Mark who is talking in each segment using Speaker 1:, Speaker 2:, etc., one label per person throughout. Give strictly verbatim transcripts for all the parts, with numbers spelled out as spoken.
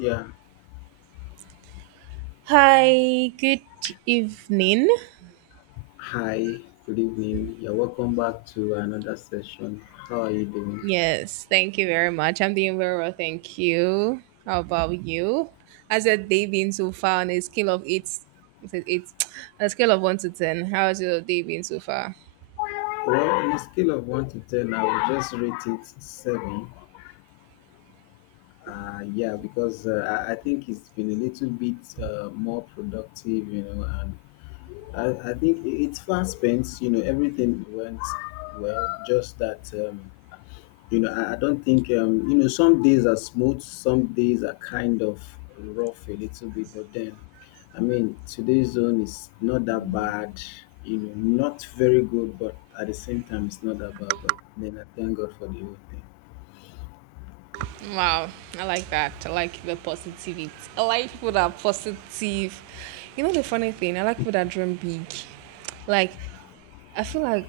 Speaker 1: Yeah,
Speaker 2: Hi, good evening.
Speaker 1: hi, good evening. You're welcome back to another session. How are you doing?
Speaker 2: Yes, thank you very much. I'm doing very well, thank you. How about you? How's your day been so far on a scale of eight, is it eight on a scale of one to ten? How's your day been so far?
Speaker 1: Well, on a scale of one to ten, I would just rate it seven. Uh, yeah, because uh, I, I think it's been a little bit uh, more productive, you know, and I, I think it- it's fast spent, you know, everything went well, just that. Um, You know, I, I don't think um, you know, some days are smooth, some days are kind of rough a little bit, but then I mean today's zone is not that bad, you know, not very good, but at the same time it's not that bad. But then I thank God for the whole thing.
Speaker 2: Wow, I like that. I like the positivity. I like people that are positive. You know the funny thing, I like people that dream big. Like I feel like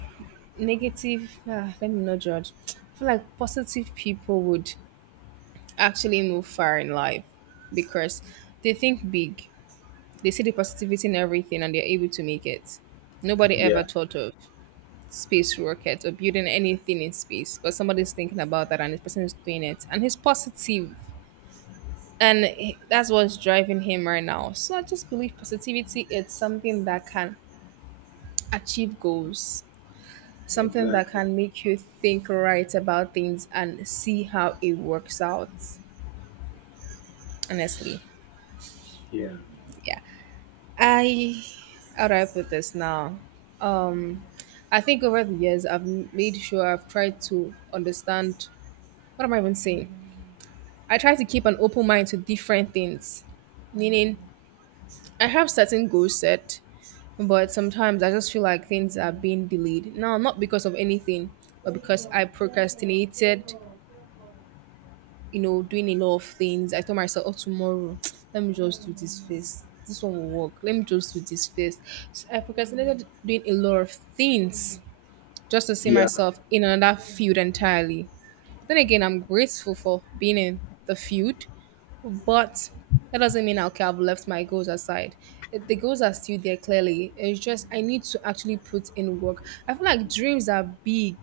Speaker 2: negative. Ah, let me not judge. I feel like positive people would actually move far in life because they think big, they see the positivity in everything, and they're able to make it. Nobody
Speaker 1: Yeah,
Speaker 2: ever thought of space rockets or building anything in space, but somebody's thinking about that, and this person is doing it, and he's positive, and he- that's what's driving him right now. So I just believe positivity is something that can achieve goals. Something that
Speaker 1: exactly.
Speaker 2: can make you think right about things and see how it works out. Honestly,
Speaker 1: Yeah.
Speaker 2: yeah. I how do I put this now? Um, I think over the years I've m- made sure I've tried to understand what am I even saying. I try to keep an open mind to different things, meaning I have certain goals set, but sometimes I just feel like things are being delayed. Now, not because of anything, but because I procrastinated you know, doing a lot of things. I told myself, oh, tomorrow, let me just do this first. This one will work. Let me just do this first. So I procrastinated doing a lot of things just to see
Speaker 1: Yeah.
Speaker 2: myself in another field entirely. But then again, I'm grateful for being in the field, but that doesn't mean okay, I've left my goals aside. It- The goals are still there clearly. It's just I need to actually put in work. I feel like dreams are big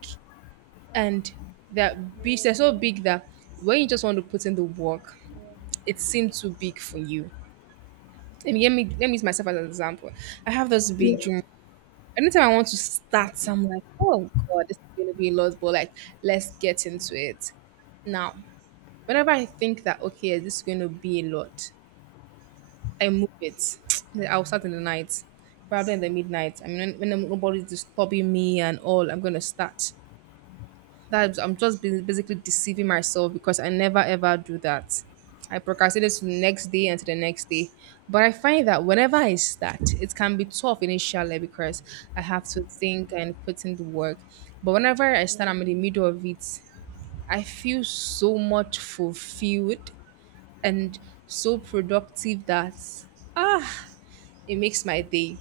Speaker 2: and that beach they're so big that when you just want to put in the work, it seems too big for you. And let me let me use myself as an example. I have this big
Speaker 1: Yeah.
Speaker 2: dream. Anytime I want to start, I'm like, oh god, this is gonna be a lot, but like let's get into it. Now, whenever I think that okay, this is gonna be a lot, I move it. I'll start in the night, probably in the midnight. I mean, when, when nobody's disturbing me and all, I'm gonna start. That's, I'm just bas- basically deceiving myself because I never ever do that. I procrastinate to the next day and to the next day. But I find that whenever I start, it can be tough initially because I have to think and put in the work. But whenever I start, I'm in the middle of it, I feel so much fulfilled and so productive that ah, it makes my day.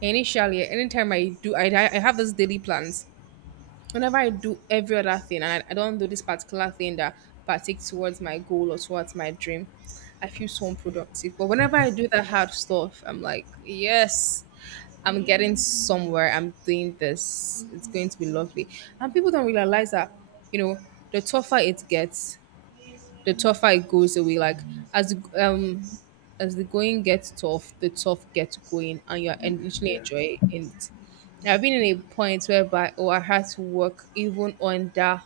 Speaker 2: Initially, anytime I do, I, I have those daily plans whenever I do every other thing and I, I don't do this particular thing that partakes towards my goal or towards my dream, I feel so unproductive. But whenever I do that hard stuff, I'm like, yes, I'm getting somewhere. I'm doing this. It's going to be lovely. And people don't realize that, you know, the tougher it gets, the tougher it goes away. Like as the- um as the going gets tough, the tough gets going, and you're en- literally
Speaker 1: Yeah.
Speaker 2: enjoying it. Now, I've been in a point whereby oh, I had to work even under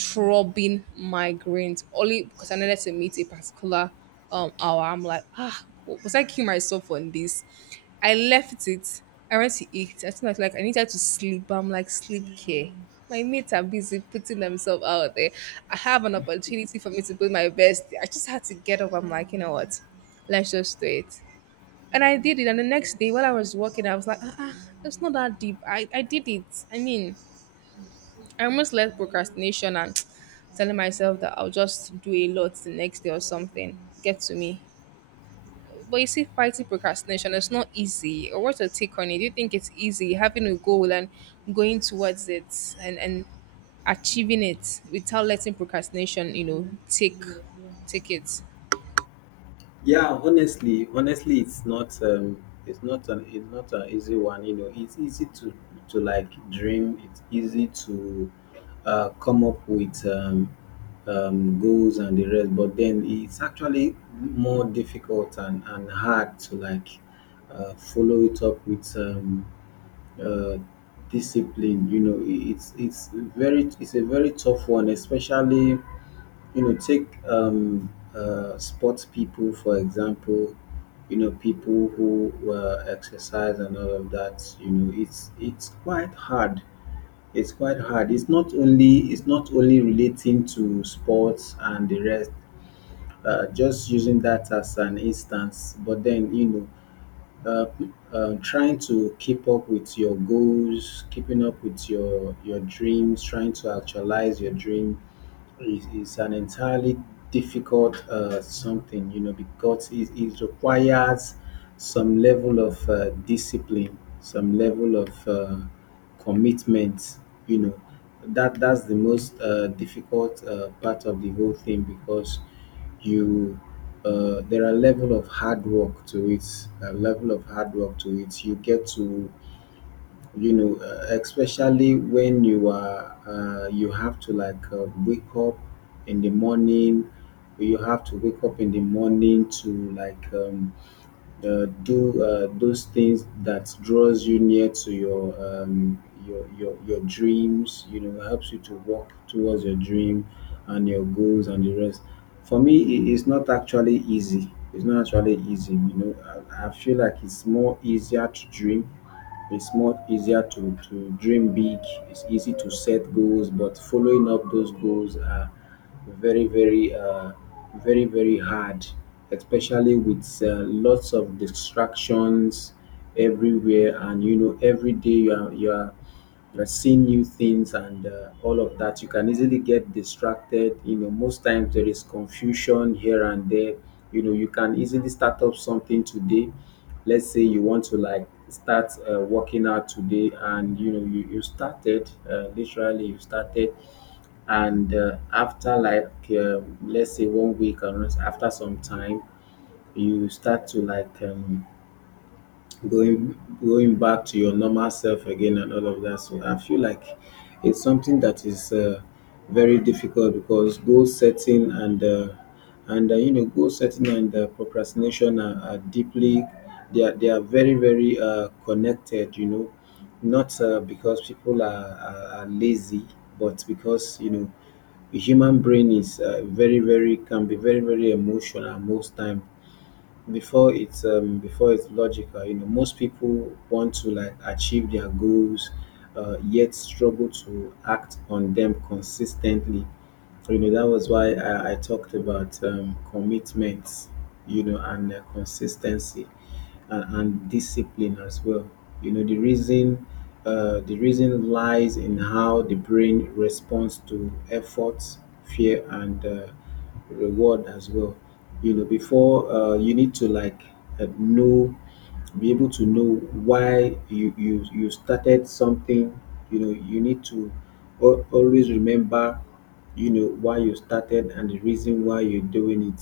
Speaker 2: throbbing migraines only because I needed to meet a particular um hour. I'm like, ah, was I killing myself on this? I left it. I went to eat. I think I was like, I needed to sleep. I'm like, sleep care. My mates are busy putting themselves out there. I have an opportunity for me to put my best. I just had to get up. I'm like, you know what? Let's just do it. And I did it. And the next day, while I was walking, I was like, ah, ah, it's not that deep. I, I did it. I mean, I almost let procrastination and telling myself that I'll just do a lot the next day or something get to me. But you see, fighting procrastination is not easy. Or what's your take on it? Do you think it's easy having a goal and going towards it and, and achieving it without letting procrastination, you know, take take it?
Speaker 1: Yeah, honestly, honestly, it's not um, it's not an it's not an easy one. You know, it's easy to to like dream. It's easy to uh, come up with um, um, goals and the rest, but then it's actually more difficult and and hard to like uh, follow it up with um, uh, discipline. You know, i- it's it's very it's a very tough one, especially you know take um, uh, sports people for example, you know, people who uh, exercise and all of that. You know, it's it's quite hard, it's quite hard it's not only it's not only relating to sports and the rest, uh, just using that as an instance. But then, you know, uh, uh, trying to keep up with your goals, keeping up with your your dreams, trying to actualize your dream is, is an entirely difficult uh, something, you know, because it, it requires some level of uh, discipline, some level of uh, commitment, you know. That, that's the most uh, difficult uh, part of the whole thing, because you uh, there are level of hard work to it, a level of hard work to it you get to, you know, uh, especially when you are uh, you have to like uh, wake up in the morning, you have to wake up in the morning to like um, uh, do uh, those things that draws you near to your um, your, your your dreams, you know, helps you to walk towards your dream and your goals and the rest. For me it is not actually easy, it's not actually easy you know, i, I feel like it's more easier to dream, it's much easier to, to dream big. It's easy to set goals, but following up those goals are very, very, uh, very, very hard, especially with uh, lots of distractions everywhere. And you know, every day you are, you are, you're seeing new things and uh, all of that, you can easily get distracted. You know, most times there is confusion here and there. You know, you can easily start up something today, let's say you want to like start uh, working out today, and you know you, you started, uh, literally you started, and uh, after like um, let's say one week or after some time, you start to like um, going going back to your normal self again and all of that. So I feel like it's something that is uh, very difficult, because goal setting and uh, and uh, you know goal setting and uh, procrastination are, are deeply, they are, they are very very uh, connected. You know, not uh, because people are, are, are lazy, but because, you know, the human brain is uh, very very can be very very emotional most time before it's um before it's logical. You know, most people want to like achieve their goals, uh, yet struggle to act on them consistently. You know, that was why i, I talked about um, commitment, you know, and uh, consistency, and, and discipline as well. You know the reason, uh, the reason lies in how the brain responds to effort, fear and uh, reward as well. You know, before, uh, you need to like uh, know, be able to know why you you you started something. You know, you need to al- always remember, you know, why you started and the reason why you're doing it.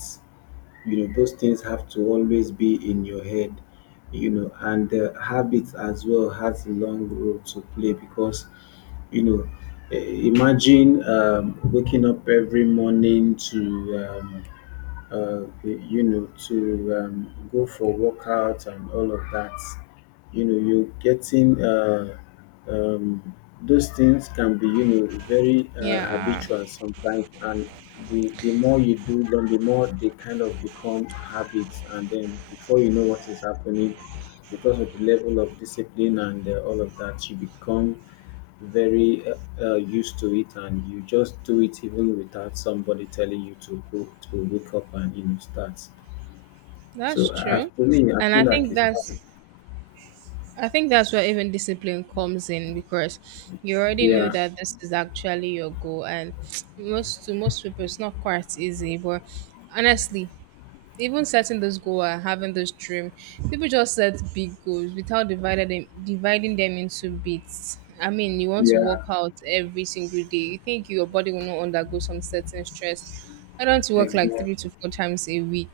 Speaker 1: You know, those things have to always be in your head, you know, and uh, habits as well has a long role to play, because you know, eh, imagine um, waking up every morning to um, uh, you know, to um, go for workouts and all of that. You know, you are getting uh, um, those things can be, you know, very uh,
Speaker 2: Yeah,
Speaker 1: habitual sometimes, and the the more you do them, the more they kind of become habits, and then before you know what is happening, because of the level of discipline and uh, all of that, you become very uh, uh, used to it, and you just do it even without somebody telling you to go to wake up and you know start. So
Speaker 2: that's
Speaker 1: uh,
Speaker 2: true.
Speaker 1: for me I
Speaker 2: And
Speaker 1: feel
Speaker 2: I
Speaker 1: like
Speaker 2: think
Speaker 1: it's hard,
Speaker 2: that's I think that's where even discipline comes in because you already know
Speaker 1: yeah.
Speaker 2: that this is actually your goal, and most to most people it's not quite easy. But honestly, even setting those goal and having this dream, people just set big goals without dividing them dividing them into bits. I mean, you want to work
Speaker 1: Yeah,
Speaker 2: out every single day. You think your body will not undergo some certain stress. I don't want to work like
Speaker 1: exactly.
Speaker 2: three to four times a week.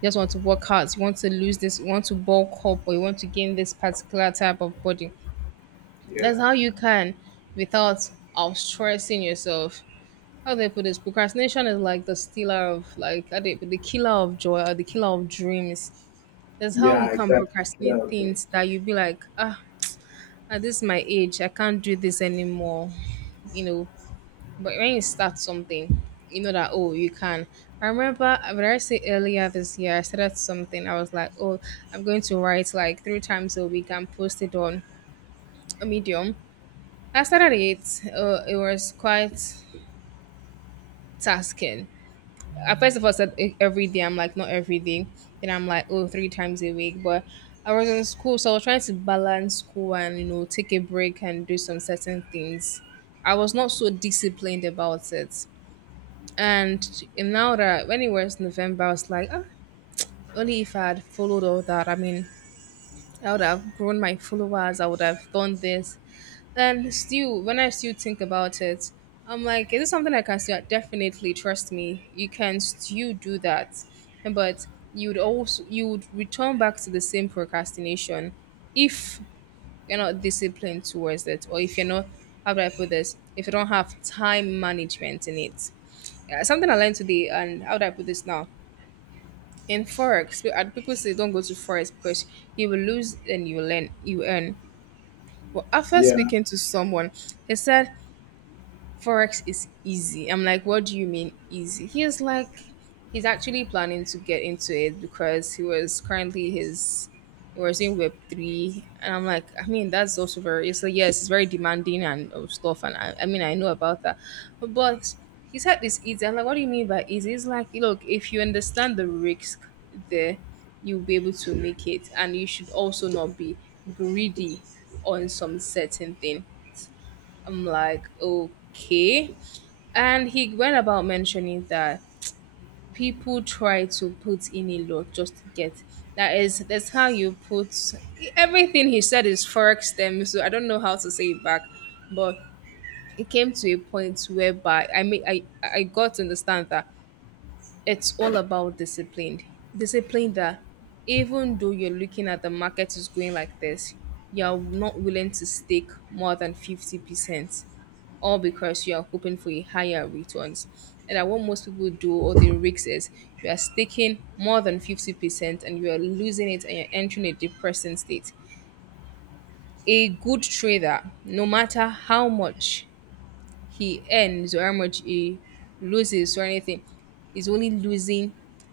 Speaker 2: You just want to work out. You want to lose this. You want to bulk up, or you want to gain this particular type of body.
Speaker 1: Yeah,
Speaker 2: That's how you can, without of stressing yourself. How do they put this? Procrastination is like the stealer of, like, how do they put the killer of joy or the killer of dreams. That's how you
Speaker 1: yeah,
Speaker 2: can
Speaker 1: exactly.
Speaker 2: procrastinate
Speaker 1: Killer of dreams.
Speaker 2: things that you be like, ah, at this my age, I can't do this anymore. You know, but when you start something, you know that oh you can. I remember uh, what did I say earlier this year, I started something. I was like, oh, I'm going to write like three times a week and post it on a medium. I started it. Uh, it was quite tasking. At first of all, said e- every day. I'm like not every day. Then I'm like oh three times a week. But I was in school, so I was trying to balance school and you know take a break and do some certain things. I was not so disciplined about it. And in- now that when it was November, I was like, ah, only if I had followed all that. I mean, I would have grown my followers. I would have done this. And still, when I still think about it, I'm like, is this something I can still definitely trust me? You can still do that, but you would also you would return back to the same procrastination if you're not disciplined towards it, or if you're not how do I put this? If you don't have time management in it uh, something I learned today, and how do I put this now? In forex, pe- uh, people say don't go to forex because you will lose and you will learn, you earn. But after
Speaker 1: Yeah,
Speaker 2: speaking to someone, he said Forex is easy. I'm like, what do you mean easy? He was like, he's actually planning to get into it because he was currently his, he was in Web three, and I'm like, I mean, that's also very. It's like yes, it's very demanding and uh, stuff, and I, I mean, I know about that, but, but he said this easy. I'm like, what do you mean by easy? It's like, look, if you understand the risk there, you'll be able to make it, and you should also not be greedy on some certain thing. I'm like, okay. And he went about mentioning that people try to put in a lot just to get. That is, that's how you put everything he said is forex them. So I don't know how to say it back, but it came to a point whereby I mean I I got to understand that it's all about discipline. Discipline that even though you're looking at the market is going like this, you're not willing to stake more than fifty percent all because you are hoping for a higher returns. And that what most people do or they risk is you are staking more than fifty percent and you are losing it and you're entering a depressing state. A good trader, no matter how much he earns or how much he loses or anything, is only losing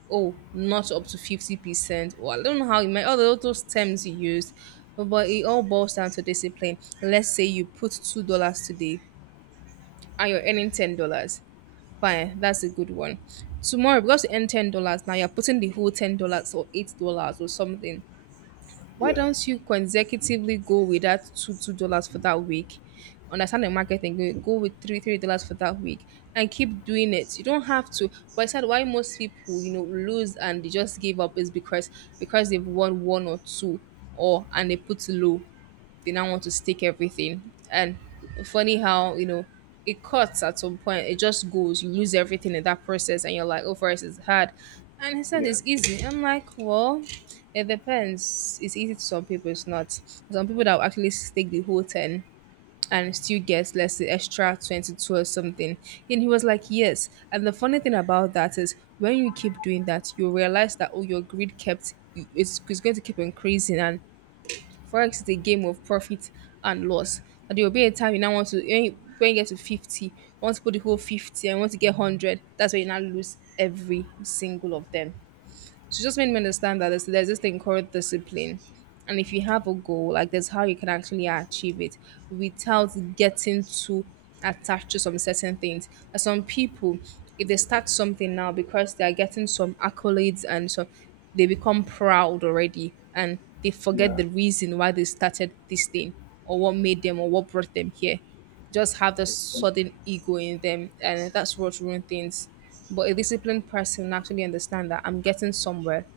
Speaker 2: oh not up to fifty percent or I don't know how you might all those those terms he used but but it all boils down to discipline. Let's say you put two dollars today and you're earning ten dollars. Fine, that's a good one. Tomorrow, because you earn ten dollars now, you're putting the whole ten dollars or eight dollars or something. Why
Speaker 1: yeah,
Speaker 2: don't you consecutively go with that two two dollars for that week? Understand the marketing. Go go with three three dollars for that week and keep doing it. You don't have to. But I said why most people you know lose and they just give up is because because they've won one or two or and they put low, they now want to stake everything. And funny how, you know, it cuts at some point. It just goes. You lose everything in that process and you're like, oh, for us it's hard. And he said it's easy. I'm like, well, it depends. It's easy to some people, it's not. Some people that will actually stake the whole ten and still get, let's say, extra twenty-two or something. And he was like, yes. And the funny thing about that is when you keep doing that, you realize that, oh, your greed kept, it's, it's going to keep increasing. And Forex is a game of profit and loss. And there will be a time you now want to, when you, when you get to fifty, you want to put the whole fifty and you want to get one hundred. That's where you now lose every single of them. She just made me understand that there's, there's this thing called discipline. And if you have a goal, like there's how you can actually achieve it without getting too attached to some certain things. And some people, if they start something now because they are getting some accolades and so they become proud already and they forget the reason why they started this thing, or what made them, or what brought them here, just have this sudden ego in them, and that's what ruins things. But a disciplined person actually understand that I'm getting somewhere.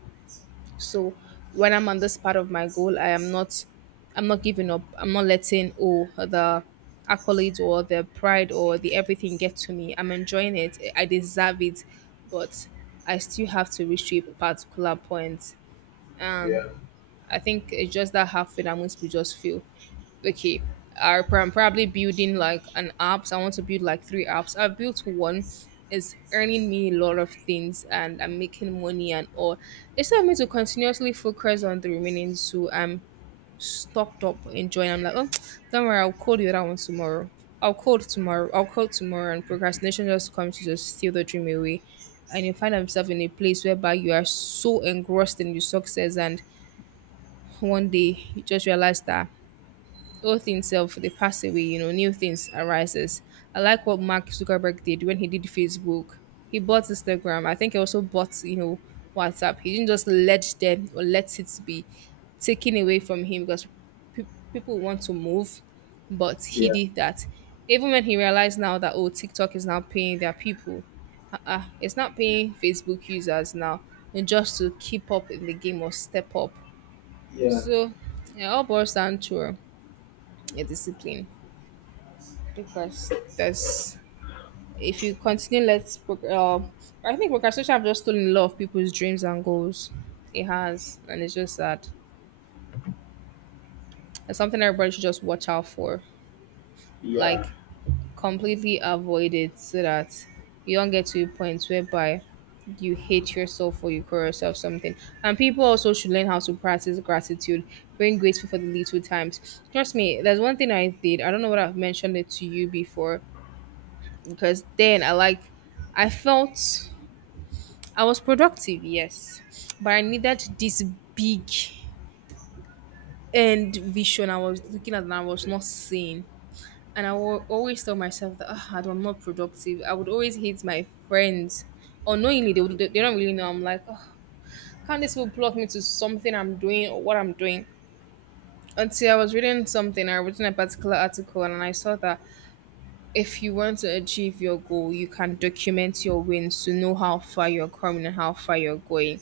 Speaker 2: So when I'm on this part of my goal, I am not, I'm not giving up. I'm not letting oh the accolades or the pride or the everything get to me. I'm enjoying it. I deserve it, but I still have to reach to a particular point. I think it's just that halfway that most people just feel okay. I prob- I'm probably building like an apps. I want to build like three apps. I've built one. It's earning me a lot of things and I'm making money and all. It's time me to continuously focus on the remaining two. I'm stocked up enjoying. I'm like, oh, don't worry, I'll code the other one tomorrow. I'll code tomorrow. I'll code tomorrow. And procrastination just comes to just steal the dream away. And you find yourself in a place whereby you are so engrossed in your success and one day you just realize that old things self they pass away, you know new things arises. I like what Mark Zuckerberg did when he did Facebook. He bought Instagram. I think he also bought, you know WhatsApp. He didn't just let them or let it be taken away from him because pe- people want to move, but he
Speaker 1: yeah,
Speaker 2: did that. Even when he realized now that oh TikTok is now paying their people, uh-uh, it's not paying Facebook users now, and just to keep up in the game or step up.
Speaker 1: yeah,
Speaker 2: So yeah, all boils down to a discipline. Because there's, if you continue, let's proc- uh, I think procrastination have just stolen a lot of people's dreams and goals. It has, and it's just sad. It's something everybody should just watch out for.
Speaker 1: yeah,
Speaker 2: Like, completely avoid it so that you don't get to a point whereby you hate yourself or you call yourself something. And people also should learn how to practice gratitude, being grateful for the little times. Trust me, there's one thing I did, I don't know what, I've mentioned it to you before. Because then I like, I felt I was productive, yes, but I needed this big end vision I was looking at and I was not seeing. And I will always tell myself that, "Ah, I'm not productive." I would always hate my friends. Unknowingly, they would, they don't really know. I'm like, oh, can't this will plug me to something I'm doing or what I'm doing? Until I was reading something, I was reading a particular article and I saw that if you want to achieve your goal, you can document your wins to know how far you're coming and how far you're going.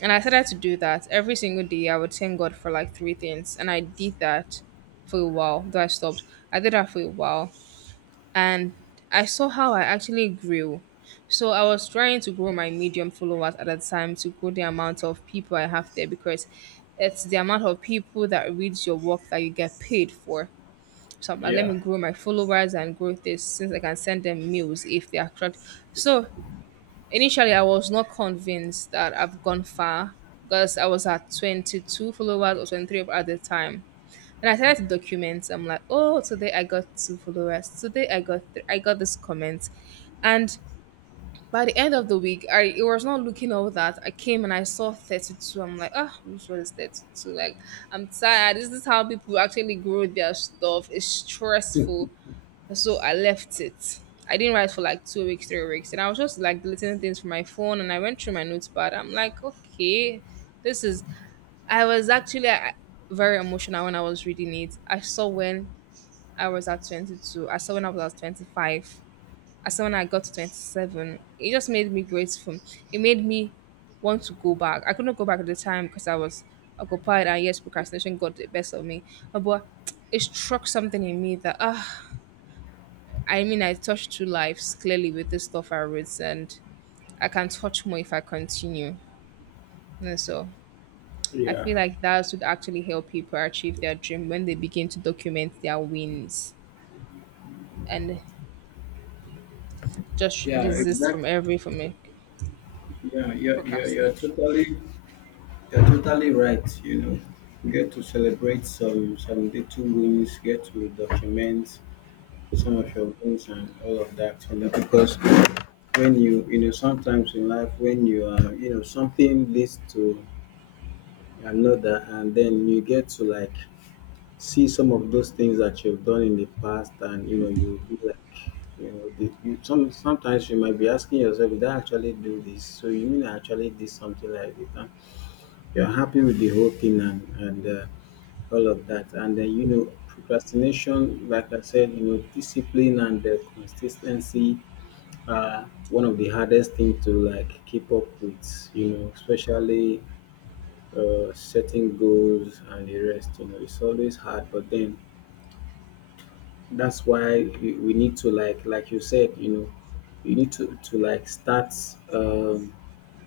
Speaker 2: And I started to do that every single day. I would thank God for like three things, and I did that for a while. Though I stopped, I did that for a while, and I saw how I actually grew. So I was trying to grow my medium followers at that time, to grow the amount of people I have there, because it's the amount of people that reads your work that you get paid for. So I'm like, let
Speaker 1: yeah,
Speaker 2: me grow my followers and grow this since I can send them meals if they are crowd. So initially, I was not convinced that I've gone far because I was at twenty-two followers or twenty-three at the time. And I started to document. I'm like, oh, today I got two followers. Today I got th- I got this comment. And by the end of the week, I, it was not looking all that. I came and I saw thirty-two. I'm like, ah, which one is thirty-two? Like, I'm tired. This is how people actually grow their stuff. It's stressful. So I left it. I didn't write for like two weeks, three weeks, and I was just like deleting things from my phone. And I went through my notepad. I'm like, okay, this is. I was actually uh, very emotional when I was reading it. I saw when I was at twenty-two. I saw when I was at twenty-five. I saw when I got to twenty-seven. It just made me grateful. It made me want to go back. I couldn't go back at the time because I was occupied, and yes, procrastination got the best of me. Uh, But it struck something in me that, ah, I mean, I touched two lives clearly with this stuff I wrote, and I can touch more if I continue. And so I
Speaker 1: yeah,
Speaker 2: feel like that would actually help people achieve their dream when they begin to document their wins and just
Speaker 1: yeah,
Speaker 2: desist from
Speaker 1: exactly.
Speaker 2: every form of
Speaker 1: Yeah, you're, you're, you're
Speaker 2: procrastination.
Speaker 1: totally, you're totally right. You know, get to celebrate some some little wins. Get to document some of your goals and all of that, you know, because when you you know, sometimes in life when you are, you know, something leads to another, and then you get to like see some of those things that you've done in the past, and you know you be like, you know, the, you some sometimes you might be asking yourself, did I actually do this? So you mean I actually did something like this? You're happy with the whole thing, and, and uh, all of that. And then, you know, procrastination, like I said, you know, discipline and uh, consistency are one of the hardest thing to like keep up with, you know, especially uh, setting goals and the rest. You know, it's always hard. But then that's why we we need to like, like you said, you know, you need to, to like start um,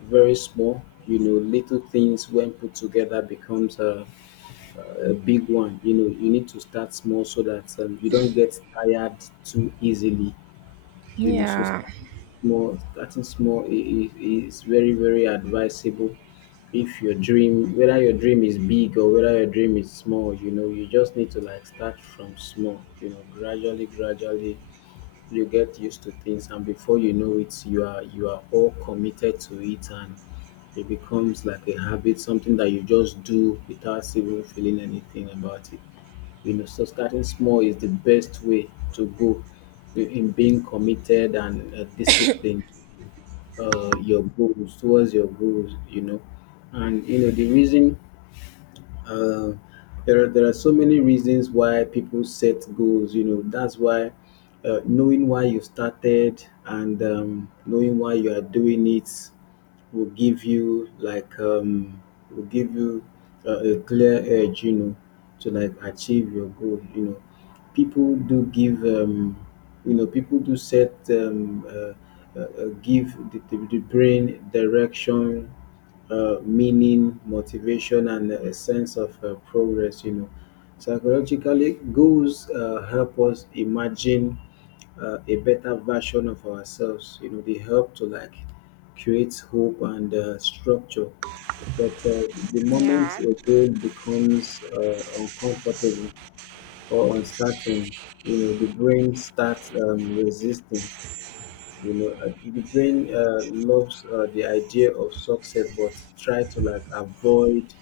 Speaker 1: very small. You know, little things when put together becomes uh, a big one. You know, you need to start small so that um, you don't get tired too easily. You know, so
Speaker 2: Yeah.
Speaker 1: starting small, starting small i- i- is very very advisable. If your dream, whether your dream is big or whether your dream is small, you know, you just need to like start from small. You know, gradually, gradually you get used to things, and before you know it you are you are all committed to it, and it becomes like a habit, something that you just do without even feeling anything about it. You know, so starting small is the best way to go in being committed and uh, disciplined, uh, your goals towards your goals, you know. And you know the reason, uh, there are there are so many reasons why people set goals. You know, that's why uh, knowing why you started and um, knowing why you are doing it will give you like um, will give you uh, a clear edge. You know, to like achieve your goal. You know, people do give um, you know people do set um, uh, uh, uh, give the, the, the brain direction, uh, meaning, motivation, and a sense of uh, progress. You know, psychologically, goals uh, help us imagine uh, a better version of ourselves. You know, they help to like create hope and uh, structure. But uh, the moment
Speaker 2: Yeah.
Speaker 1: a goal becomes uh, uncomfortable or uncertain, you know, the brain starts um, resisting. You know, uh, the brain uh, loves uh, the idea of success, but try to like avoid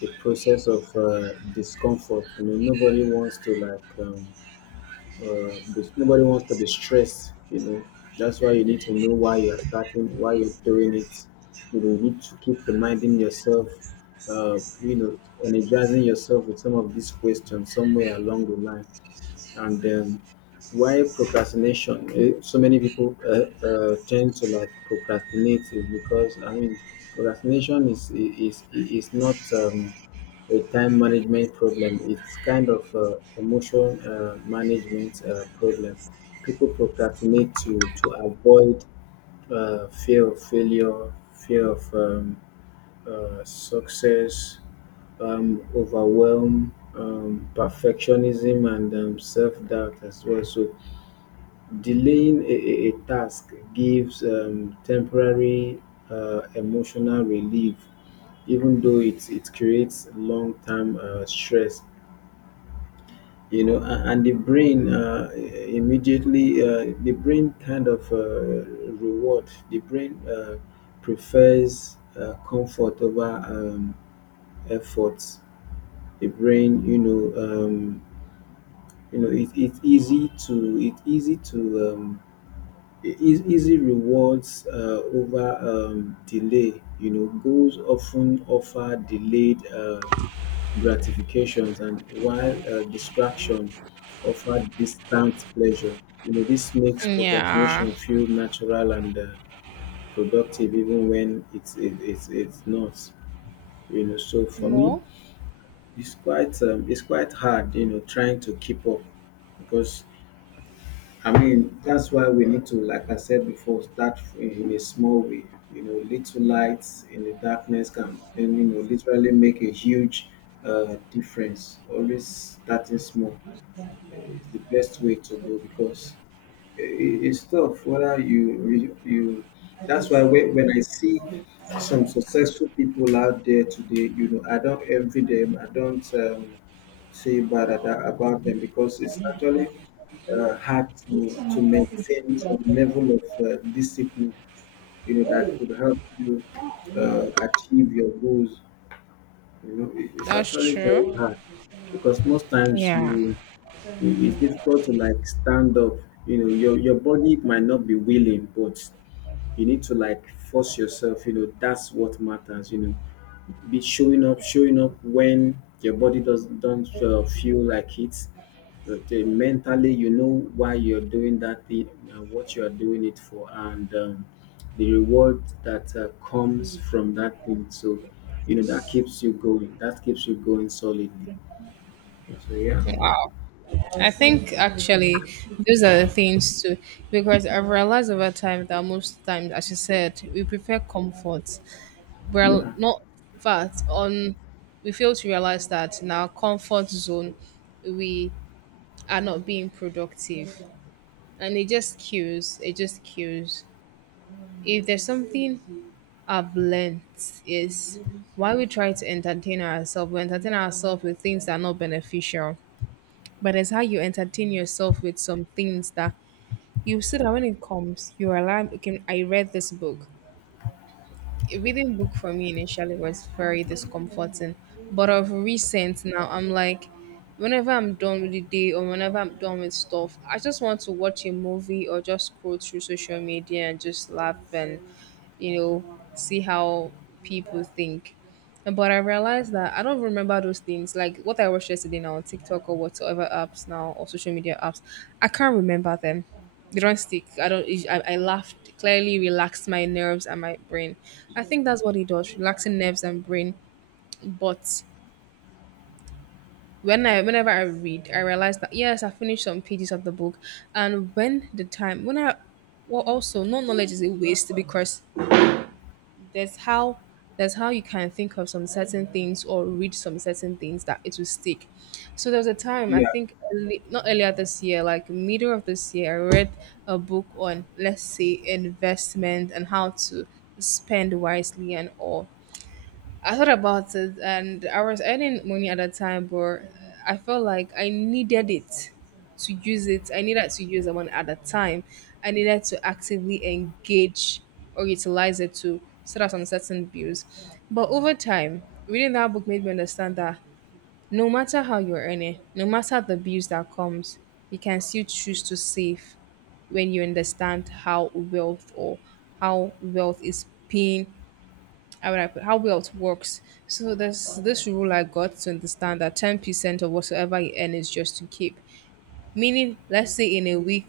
Speaker 1: the process of uh, discomfort. You know, nobody wants to like um, uh, bes- nobody wants to be stressed, you know. That's why you need to know why you're starting, why you're doing it. You know, you need to keep reminding yourself, uh, you know, energizing yourself with some of these questions somewhere along the line. And um, why procrastination? Eh, So many people uh, uh, tend to like procrastinate, is because I mean, procrastination is is is is not. Um, a time management problem. It's kind of uh, emotion uh, management uh, problem. People procrastinate to to avoid uh, fear of failure, fear of um, uh, success, um, overwhelm, um, perfectionism, and um, self doubt as well. So delaying a, a, a task gives um, temporary uh, emotional relief, even though it, it creates long term uh, stress. You know, and, and the brain, uh, immediately, uh, the brain kind of uh, reward, the brain uh, prefers uh, comfort over um, efforts. The brain, you know, um, you know, it, it's easy to, it's easy to um, Eas easy rewards uh, over um, delay. You know, goals often offer delayed uh, gratifications, and while uh, distraction offer distant pleasure. You know, this makes
Speaker 2: Yeah.
Speaker 1: procrastination feel natural and uh, productive, even when it's it, it's it's not. You know, so for me,
Speaker 2: More.
Speaker 1: it's quite um, it's quite hard. You know, trying to keep up, because I mean, that's why we need to, like I said before, start in in a small way. You know, little lights in the darkness can, and you know, literally make a huge uh, difference. Always starting small. It's the best way to go, because i- i- it's tough, whether you re- you that's why when, when I see some successful people out there today, you know, I don't envy them, I don't um, say bad at- about them, because it's actually uh, hard to to maintain some level of uh, discipline, you know, that could help you uh, achieve your goals. You know, it- it's
Speaker 2: That's
Speaker 1: actually very
Speaker 2: true.
Speaker 1: hard, because most times
Speaker 2: Yeah.
Speaker 1: you, you, it's difficult to like stand up. You know, your your body might not be willing, but you need to like force yourself. You know, that's what matters. You know, be showing up, showing up when your body does don't uh, feel like it, but uh, mentally you know why you're doing that thing and what you are doing it for, and um, the reward that uh, comes from that thing. So you know that keeps you going, that keeps you going solidly. So yeah,
Speaker 2: Wow. I think actually those are the things too, because I've realized over time that most times, as you said, we prefer comfort. We're
Speaker 1: yeah.
Speaker 2: not in, on, we fail to realize that in our comfort zone we are not being productive, and it just kills, it just kills. If there's something I've learned is, why we try to entertain ourselves, we entertain ourselves with things that are not beneficial. But it's how you entertain yourself with some things that you see, that when it comes you are like, okay, I read this book. Reading book for me initially was very discomforting, but of recent now I'm like, whenever I'm done with the day or whenever I'm done with stuff, I just want to watch a movie or just scroll through social media and just laugh and, you know, see how people think. But I realized that I don't remember those things. Like what I watched yesterday now on TikTok or whatsoever apps now or social media apps, I can't remember them. They don't stick. I don't. I, I laughed. Clearly, relaxed my nerves and my brain. I think that's what it does, relaxing nerves and brain. But when I, whenever I read, I realize that yes, I finished some pages of the book, and when the time, when I, well, also, no knowledge is a waste because there's how, there's how you can think of some certain things or read some certain things that it will stick. So there was a time, I
Speaker 1: Yeah.
Speaker 2: think early, not earlier this year, like middle of this year, I read a book on, let's say, investment and how to spend wisely and all. I thought about it and I was earning money at that time, but I felt like I needed it to use it. I needed to use the money at that time. I needed to actively engage or utilize it to set out some certain bills. But over time, reading that book made me understand that no matter how you're earning, no matter the bills that comes, you can still choose to save when you understand how wealth or how wealth is paying, how would I put, how wealth works. So there's this rule I got to understand that ten percent of whatsoever you earn is just to keep. Meaning, let's say in a week,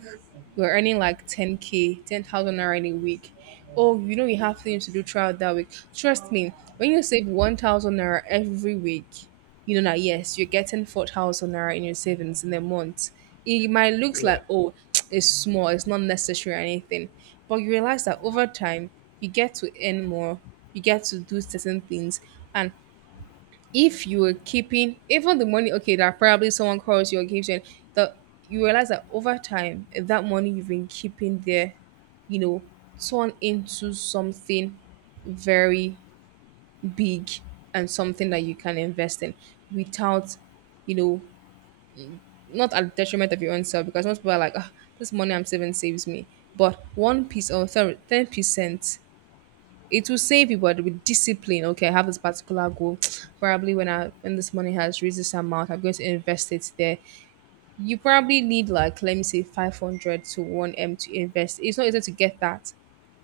Speaker 2: you're earning like ten k, ten thousand naira in a week. Oh, you know, you have things to do throughout that week. Trust me, when you save one thousand naira every week, you know that yes, you're getting four thousand naira in your savings in a month. It might looks
Speaker 1: Yeah.
Speaker 2: like, oh, it's small, it's not necessary or anything. But you realize that over time, you get to earn more, you get to do certain things. And if you were keeping even the money, okay, that probably someone calls you or gives you an- the, you realize that over time that money you've been keeping there, you know, turn into something very big, and something that you can invest in without, you know, not at the detriment of your own self. Because most people are like, oh, this money I'm saving saves me, but one piece, or sorry, ten percent, it will save you, but with discipline. Okay, I have this particular goal. Probably when I, when this money has reached this amount, I'm going to invest it there. You probably need like, let me say, five hundred to one m to invest. It's not easy to get that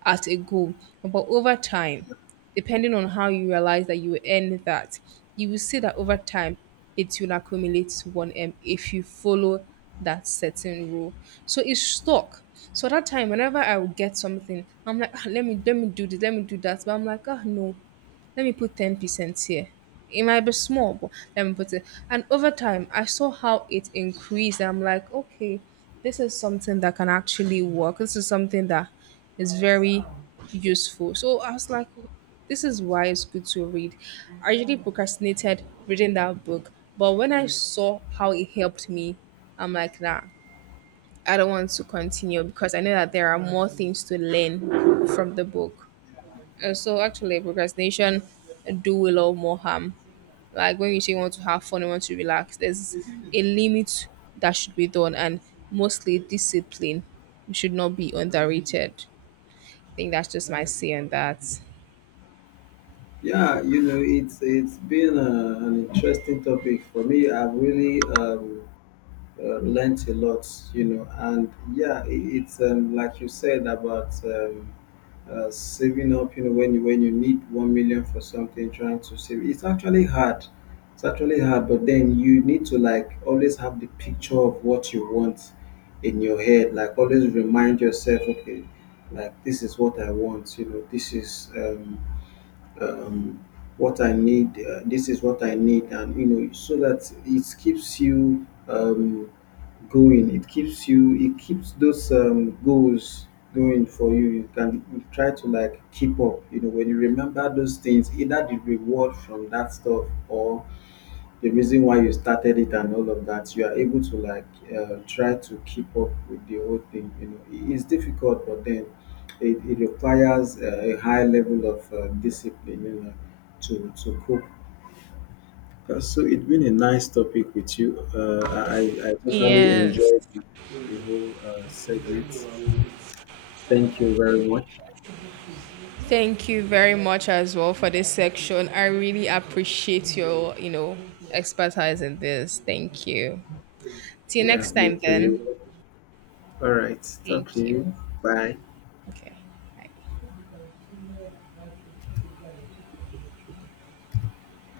Speaker 2: at a goal, but over time, depending on how you realize that you will earn that, you will see that over time, it will accumulate to one m if you follow that certain rule. So it's stuck. So that time whenever I would get something, I'm like, "Ah, let me, let me do this, let me do that," but I'm like, ah, no, let me put ten percent here. It might be small, but let me put it. And over time, I saw how it increased. I'm like, okay, this is something that can actually work. This is something that is very useful. So I was like, this is why it's good to read. I usually procrastinated reading that book, but when I saw how it helped me, I'm like, nah, I don't want to continue because I know that there are more things to learn from the book. Uh, so actually, procrastination do a lot more harm. Like when you say you want to have fun, you want to relax, there's a limit that should be done, and mostly discipline should not be underrated. I think that's just my say on that.
Speaker 1: Yeah, you know, it's it's been uh, an interesting topic for me. I've really um, uh, learnt a lot, you know, and yeah, it, it's um, like you said about um, uh, saving up. You know, when you, when you need one million for something, trying to save, it's actually hard. It's actually hard, but then you need to like always have the picture of what you want in your head. Like always remind yourself, okay, like this is what I want. You know, this is. Um, um, what I need, uh, this is what I need, and you know, so that it keeps you um, going. It keeps you, it keeps those um, goals going for you. You can you try to like keep up. You know, when you remember those things, either the reward from that stuff or the reason why you started it and all of that, you are able to like uh, try to keep up with the whole thing. You know, it's difficult, but then it, it requires uh, a high level of uh, discipline, you know, to to cope. Uh, so it's been a nice topic with you. Uh, I I I totally
Speaker 2: Yes,
Speaker 1: enjoyed the whole uh, segment. Thank you very much.
Speaker 2: thank you very much as well for this section. I really appreciate your, you know, expertise in this. Thank you. See you
Speaker 1: Yeah,
Speaker 2: next
Speaker 1: me
Speaker 2: time
Speaker 1: too. You.
Speaker 2: then.
Speaker 1: All right. Talk to
Speaker 2: Thank you.
Speaker 1: you. Bye.
Speaker 2: Okay. Bye.